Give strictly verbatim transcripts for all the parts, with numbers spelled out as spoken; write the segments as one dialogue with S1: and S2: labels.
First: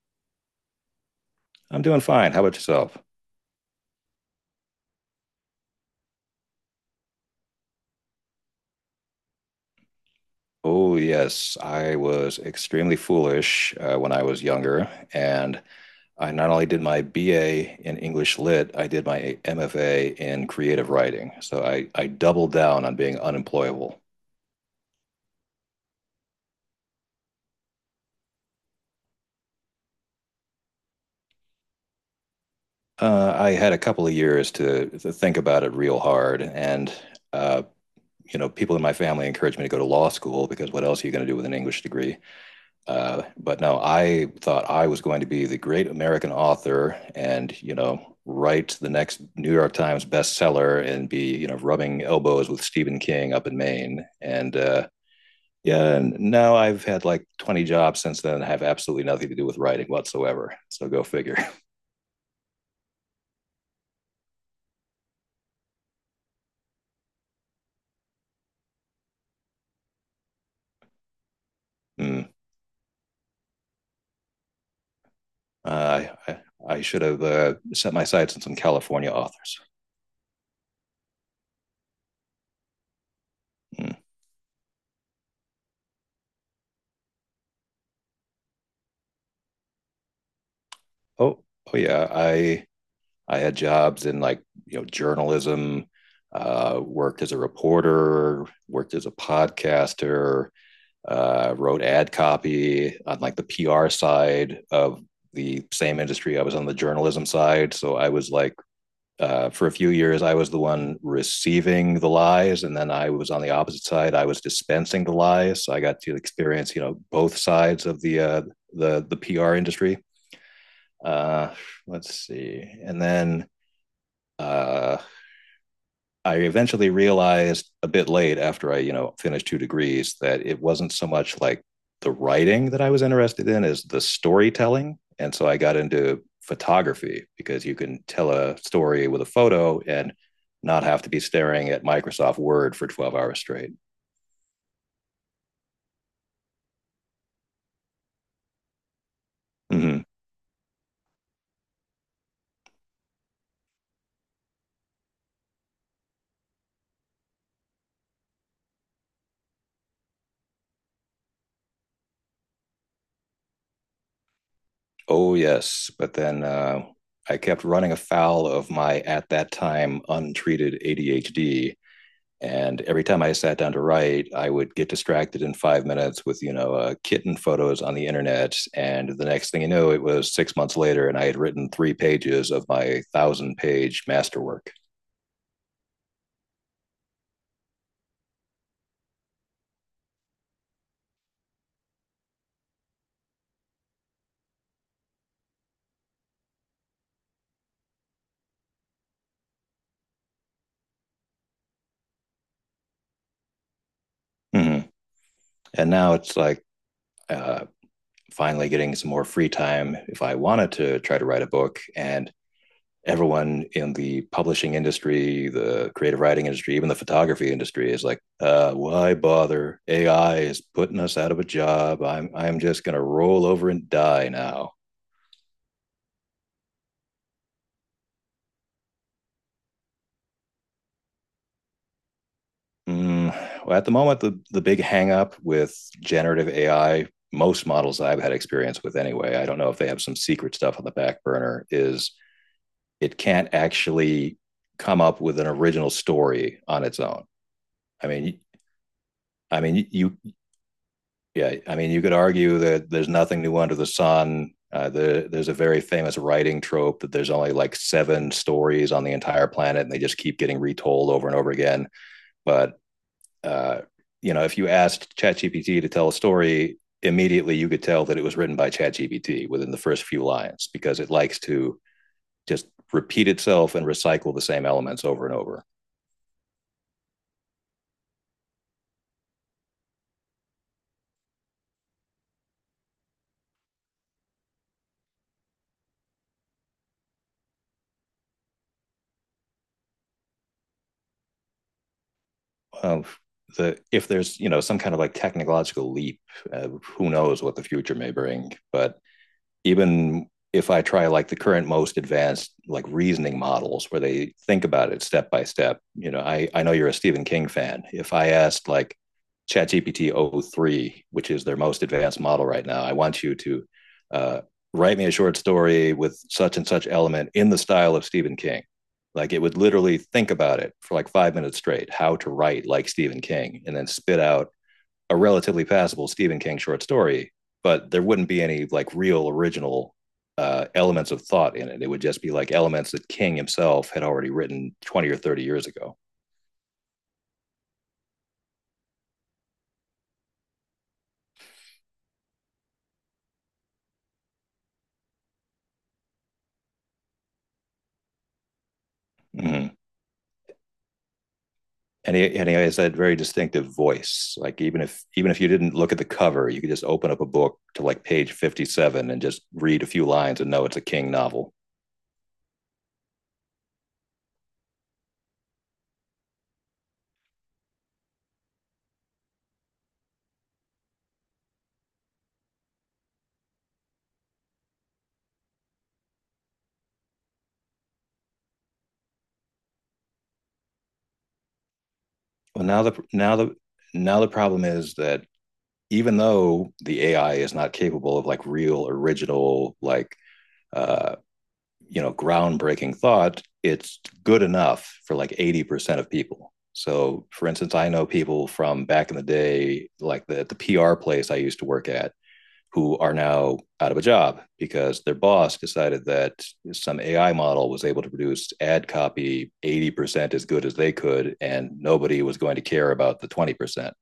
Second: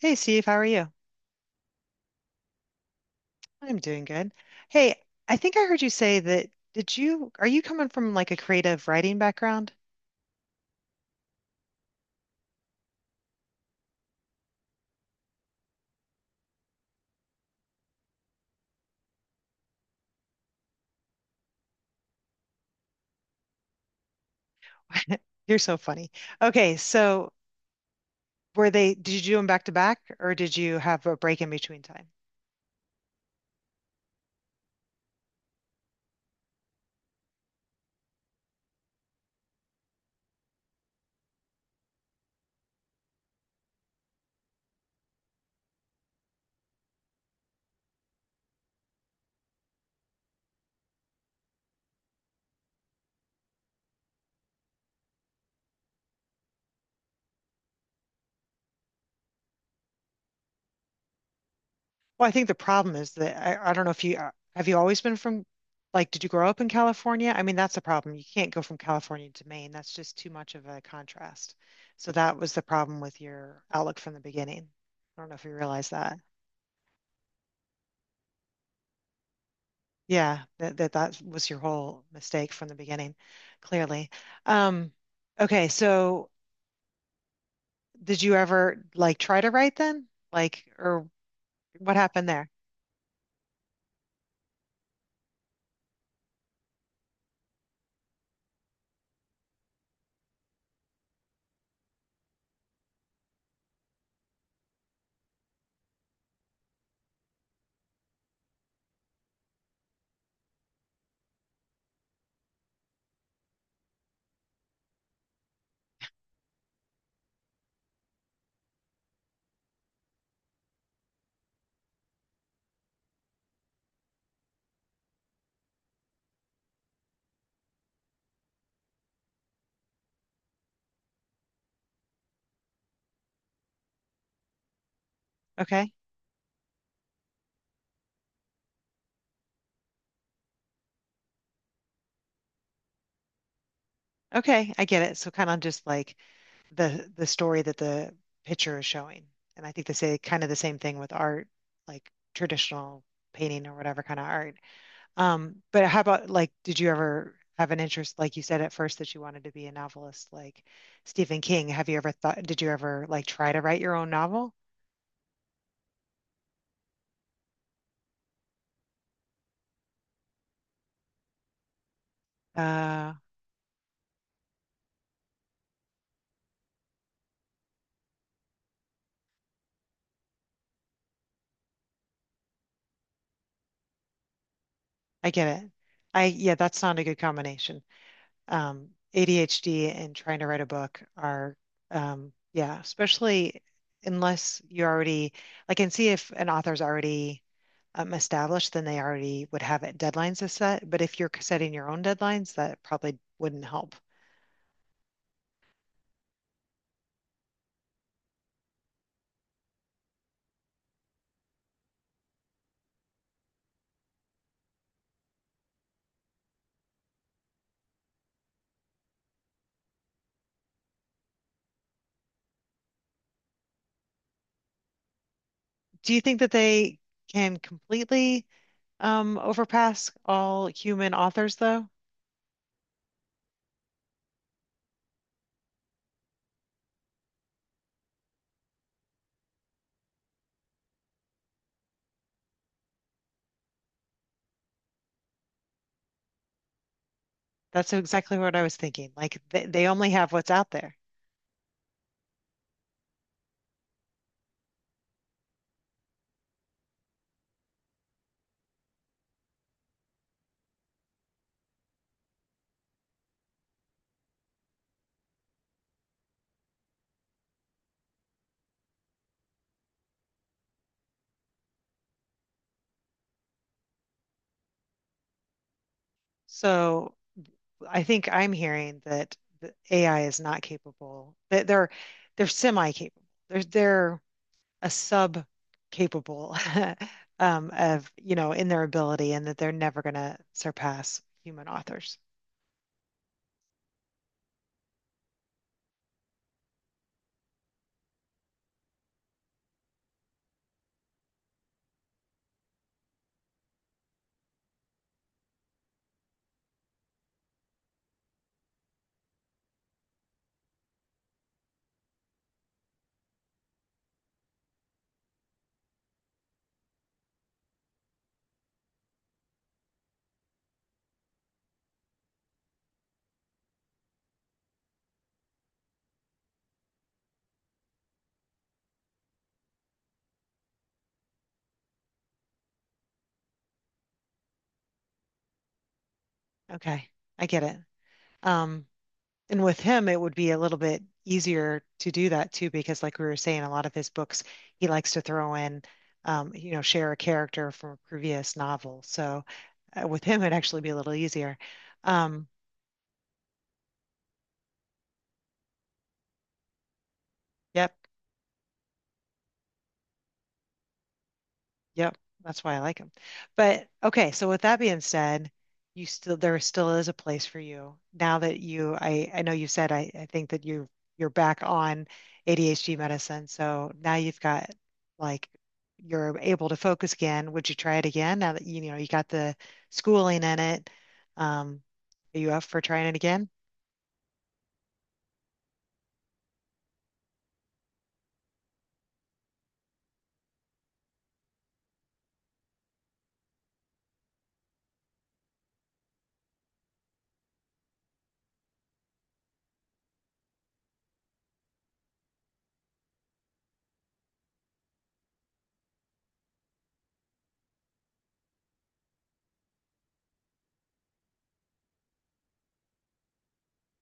S1: Hey Steve, how are you?
S2: I'm doing fine. How about yourself?
S1: I'm doing good. Hey, I think I heard you say that did you are you coming from like a creative writing background?
S2: Oh, yes. I was extremely foolish uh, when I was younger. And I not only did my B A in English Lit, I did my M F A in creative writing. So I, I doubled down on being unemployable.
S1: You're so funny. Okay, so were they did you do them back to back or did you have a break in between time?
S2: Uh, I had a couple of years to, to think about it real hard. And, uh, you know, people in my family encouraged me to go to law school because what else are you going to do with an English degree? Uh, but no, I thought I was going to be the great American author and, you know, write the next New York Times bestseller and be, you know, rubbing elbows with Stephen King up in Maine. And uh, Yeah, and now I've had like twenty jobs since then and have absolutely nothing to do with writing whatsoever. So go figure.
S1: Well, I think the problem is that I, I don't know if you uh, have you always been from like did you grow up in California? I mean, that's the problem. You can't go from California to Maine. That's just too much of a contrast. So
S2: Mm.
S1: that was the problem with your outlook from the beginning. I don't know if you realize
S2: Uh,
S1: that.
S2: I, I should have uh, set my sights on some California authors.
S1: Yeah, that that that was your whole mistake from the beginning,
S2: Mm.
S1: clearly. Um, okay, so did you ever like try to write then? Like, or
S2: Oh, oh
S1: what
S2: yeah.
S1: happened there?
S2: I I had jobs in like, you know, journalism, uh, worked as a reporter, worked as a podcaster, uh, wrote ad copy on like the P R side of the same industry. I was on the journalism side, so I was like, uh, for a few years I was the one receiving the lies, and then I was on the opposite side. I was dispensing the lies, so I got to experience, you know, both sides of the uh, the the P R industry. Uh, let's see, and then uh, I eventually realized a bit late after I, you know, finished two degrees that it wasn't so much like the writing that I was interested in as the storytelling. And so I got
S1: Okay.
S2: into photography because you can tell a story with a photo and not have to be staring at Microsoft Word for twelve hours straight.
S1: Okay, I get it. So kind of just like the the story that the picture is showing. And I think they
S2: Mm-hmm.
S1: say kind of the same thing with art, like traditional painting or whatever kind of art. Um, but how about like, did you ever have an interest, like you said at first that you wanted to be a novelist, like Stephen King? Have you ever thought, did you ever like try to write your own novel?
S2: Oh, yes. But then uh, I kept running afoul of my, at that time, untreated A D H D. And every
S1: Uh,
S2: time I sat down to write, I would get distracted in five minutes with, you know, uh, kitten photos on the internet. And the next thing you know, it was six months later, and I had written three pages of my thousand page masterwork.
S1: I get it. I, yeah, that's not a good combination. Um, A D H D and trying to write a book are, um, yeah, especially unless you already, like and see if an author's already um, established, then they already would have it deadlines to set. But if you're setting your own deadlines, that probably wouldn't help.
S2: Mm-hmm. And now it's like uh, finally getting some more free time if I wanted to try to write a book. And everyone in the publishing industry, the creative writing industry, even the photography industry is like, uh, why bother? A I is putting us out of a job. I'm I'm just gonna roll over and die now.
S1: Do you think that they can completely um, overpass all human authors, though?
S2: Mm, well, at the moment, the the big hang up with generative A I, most models I've had experience with anyway, I don't know if they have some secret stuff on the back burner, is it can't actually come up with an original story on its own.
S1: That's
S2: I
S1: exactly
S2: mean,
S1: what I was thinking. Like
S2: I
S1: they, they
S2: mean,
S1: only
S2: you
S1: have what's out there.
S2: Yeah, I mean, you could argue that there's nothing new under the sun. Uh, the, there's a very famous writing trope that there's only like seven stories on the entire planet, and they just keep getting retold over and over again. But uh, you know, if you asked ChatGPT to tell a story, immediately you could tell that it was written by ChatGPT within the first few lines because it likes to just repeat itself and recycle the same elements over and over.
S1: So I think I'm hearing that the A I is not capable. That they're they're semi-capable. They're they're a sub-capable um, of you know in their ability, and that they're never going to surpass human authors.
S2: Um, the if there's, you know, some kind of like technological leap, uh, who knows what the future may bring? But even if I try like the current most advanced like reasoning models where they think about it step by step, you know, I, I know you're a Stephen King fan. If I asked like ChatGPT o three, which is their most advanced model right now, I want you to uh, write me a short story with such and such element in the style of Stephen King. Like it would literally think about it for like five minutes straight, how to write like Stephen King, and then spit out a relatively passable Stephen King short story, but there wouldn't be any like real original uh, elements of thought in it. It would just be like elements that King himself had already written twenty or thirty years ago.
S1: Okay, I get it. Um, And with him, it would be a little bit easier to do that too, because like we were saying, a lot of his books, he likes to throw in, um, you know, share a character from a previous novel. So
S2: Mm-hmm.
S1: uh, with him, it'd actually be a little easier.
S2: And he
S1: Um,
S2: and he has that very distinctive voice. Like even if even if you didn't look at the cover, you could just open up a book to
S1: yep.
S2: like page fifty-seven and just read a few lines and know it's a King novel.
S1: Yep, that's why I like them. But okay, so with that being said, you still there still is a place for you now that you I I know you said I I think that you you're back on A D H D medicine, so now you've got like you're able to focus again. Would you try it again now that you know you got the schooling in it? Um, are you up
S2: Well,
S1: for
S2: now the
S1: trying it
S2: now
S1: again?
S2: the now the problem is that even though the A I is not capable of like real original, like, uh, you know, groundbreaking thought, it's good enough for like eighty percent of people. So for instance, I know people from back in the day, like the, the PR place I used to work at, who are now out of a job because their boss decided that some AI model was able to produce ad copy eighty percent as good as they could and nobody was going to care about the twenty percent.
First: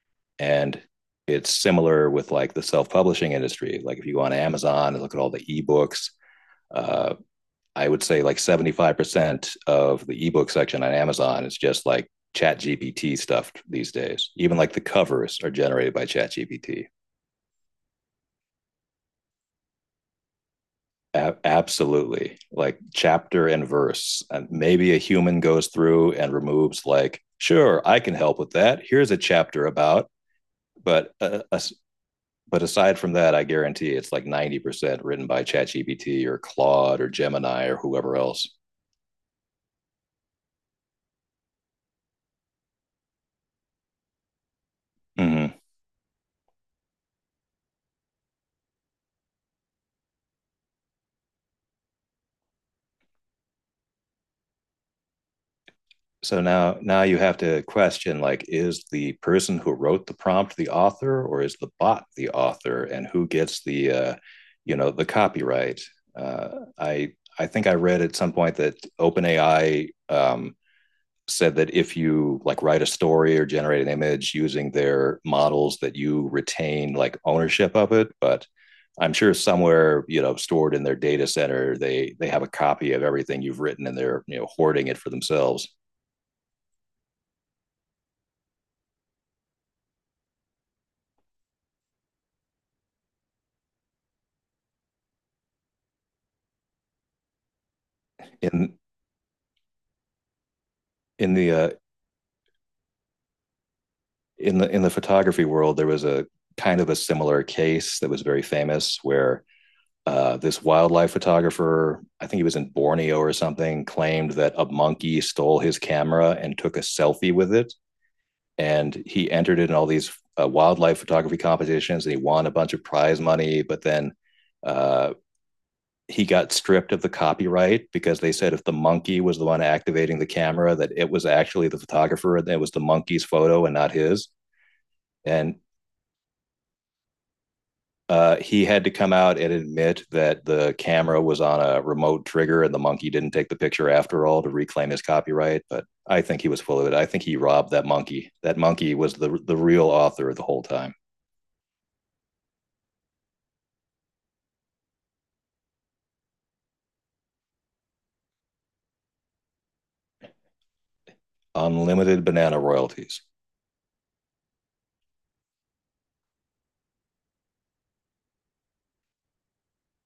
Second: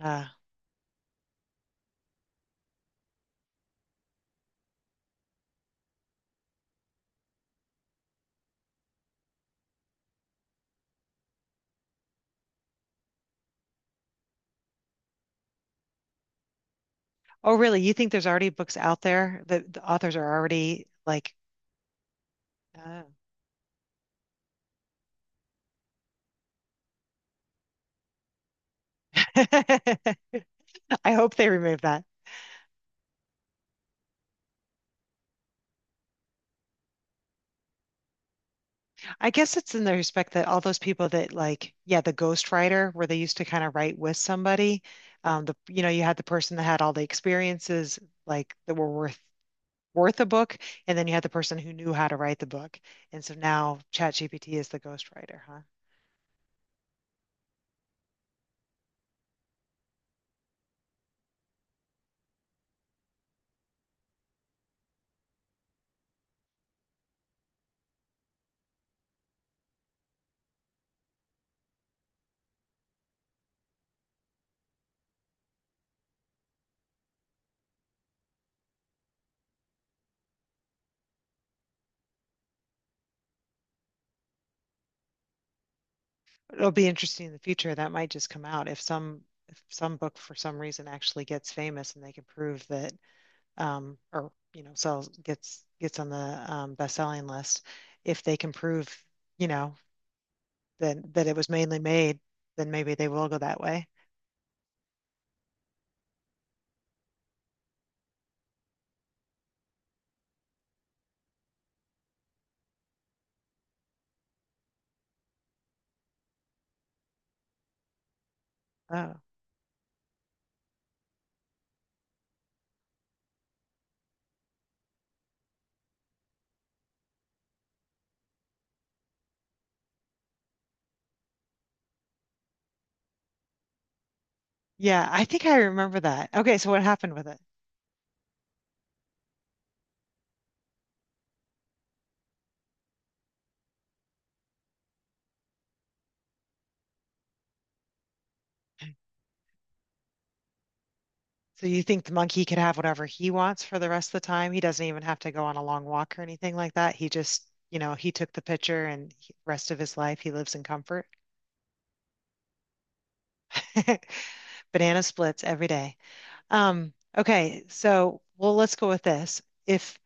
S1: Uh,
S2: And it's similar with like the self-publishing industry. Like if you go on Amazon and look at all the ebooks, uh, I would say like seventy-five percent of the ebook section on Amazon is just like chat G P T stuff these days. Even like the covers are generated by chat G P T.
S1: oh, really? You think there's already books out there that the authors are already like?
S2: Absolutely. Like
S1: Oh.
S2: chapter and verse. And maybe a human goes through and removes like, sure, I can help with that. Here's a chapter about,
S1: I
S2: but
S1: hope
S2: uh,
S1: they
S2: uh,
S1: remove that.
S2: but aside from that, I guarantee it's like ninety percent written by ChatGPT or Claude or Gemini or whoever else.
S1: I guess it's in the respect that all those people that like, yeah, the ghostwriter, where they used to kind of write with somebody, um,
S2: Mm-hmm.
S1: the you know, you had the person that had all the experiences like that were worth worth a book, and then you had the person who knew how to write the book. And so now ChatGPT is the ghostwriter, huh?
S2: So now now you have to question, like, is the person who wrote the prompt the author or is the bot the author, and who gets the, uh, you know, the copyright? Uh, i i think I read at some point that OpenAI, um, said that if you like write a story or generate an image using their models that you retain like ownership of it, but I'm sure somewhere, you know, stored in their data center, they they have a copy of everything you've written and they're, you know, hoarding it for themselves.
S1: It'll be interesting in the future. That might just come out if some if some book for some reason actually gets famous and they can prove that um or you know sells gets gets on the um best-selling list if they can
S2: in
S1: prove you know than that it
S2: in
S1: was
S2: the uh,
S1: mainly made, then maybe they will go that way.
S2: in the in the photography world, there was a kind of a similar case that was very famous where, uh, this wildlife photographer, I think he was in Borneo or something, claimed that a monkey stole his camera and took a selfie with it, and
S1: Oh,
S2: he entered it in all these uh, wildlife photography competitions, and he won a bunch of prize money, but then. Uh, he got stripped of the copyright because they said if the monkey was the one activating the camera, that it was actually the photographer and it was the monkey's photo and not his.
S1: yeah, I think I
S2: And
S1: remember that. Okay, so what happened with it?
S2: Uh, he had to come out and admit that the camera was on a remote trigger and the monkey didn't take the picture after all to reclaim his copyright. But I think he was full of it. I think he robbed that monkey. That monkey was the the real author the whole time.
S1: So you think the monkey could have whatever he wants for the rest of the time? He doesn't even have to go on a long walk or anything like that. He just, you know, he took the picture and he, rest of his life he lives in comfort.
S2: Unlimited banana royalties.
S1: Banana splits every day. Um, okay, so well, let's go with this. If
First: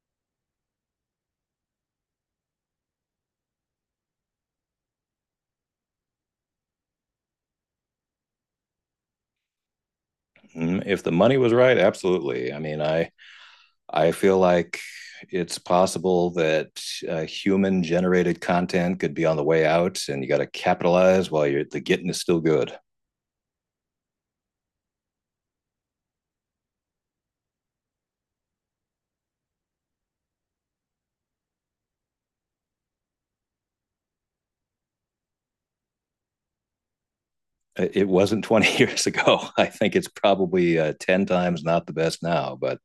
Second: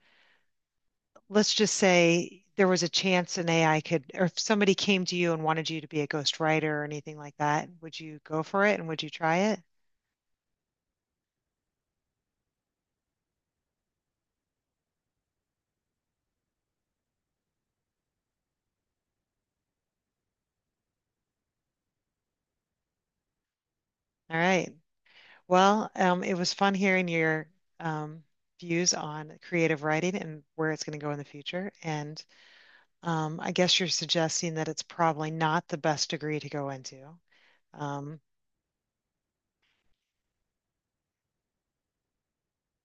S1: let's just say there was a chance an A I could, or if somebody came to you and wanted you to be a ghostwriter or anything like that, would you go for it and would you try it?
S2: Mm, if the money was right, absolutely. I mean, I I feel like it's possible that uh, human generated content could be on the way out, and you got to capitalize while you're the getting is still good.
S1: All right. Well, um, it was fun hearing your um, views on creative writing and where it's going to go in the future. And um, I guess you're suggesting that it's probably not the best degree to go into.
S2: It
S1: Um,
S2: wasn't twenty years ago. I think it's probably uh, ten times not the best now. But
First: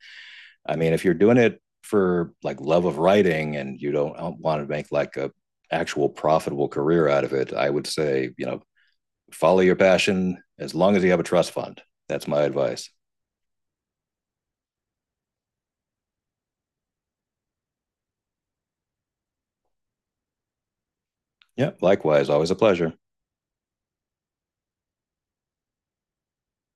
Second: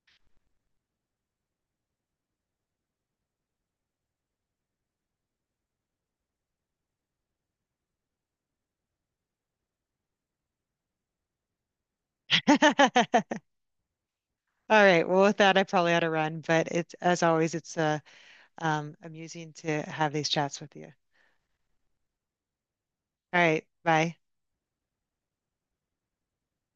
S2: I mean, if you're doing it for like love of writing and you don't uh, want to make like a actual profitable career out of it, I would say, you know, follow your passion as long as you have a trust fund. That's my advice.
S1: all right. Well, with that, I probably ought to run, but it's, as always, it's uh, um, amusing to have these chats with you. All
S2: Yeah. Likewise. Always a pleasure.
S1: right. Bye.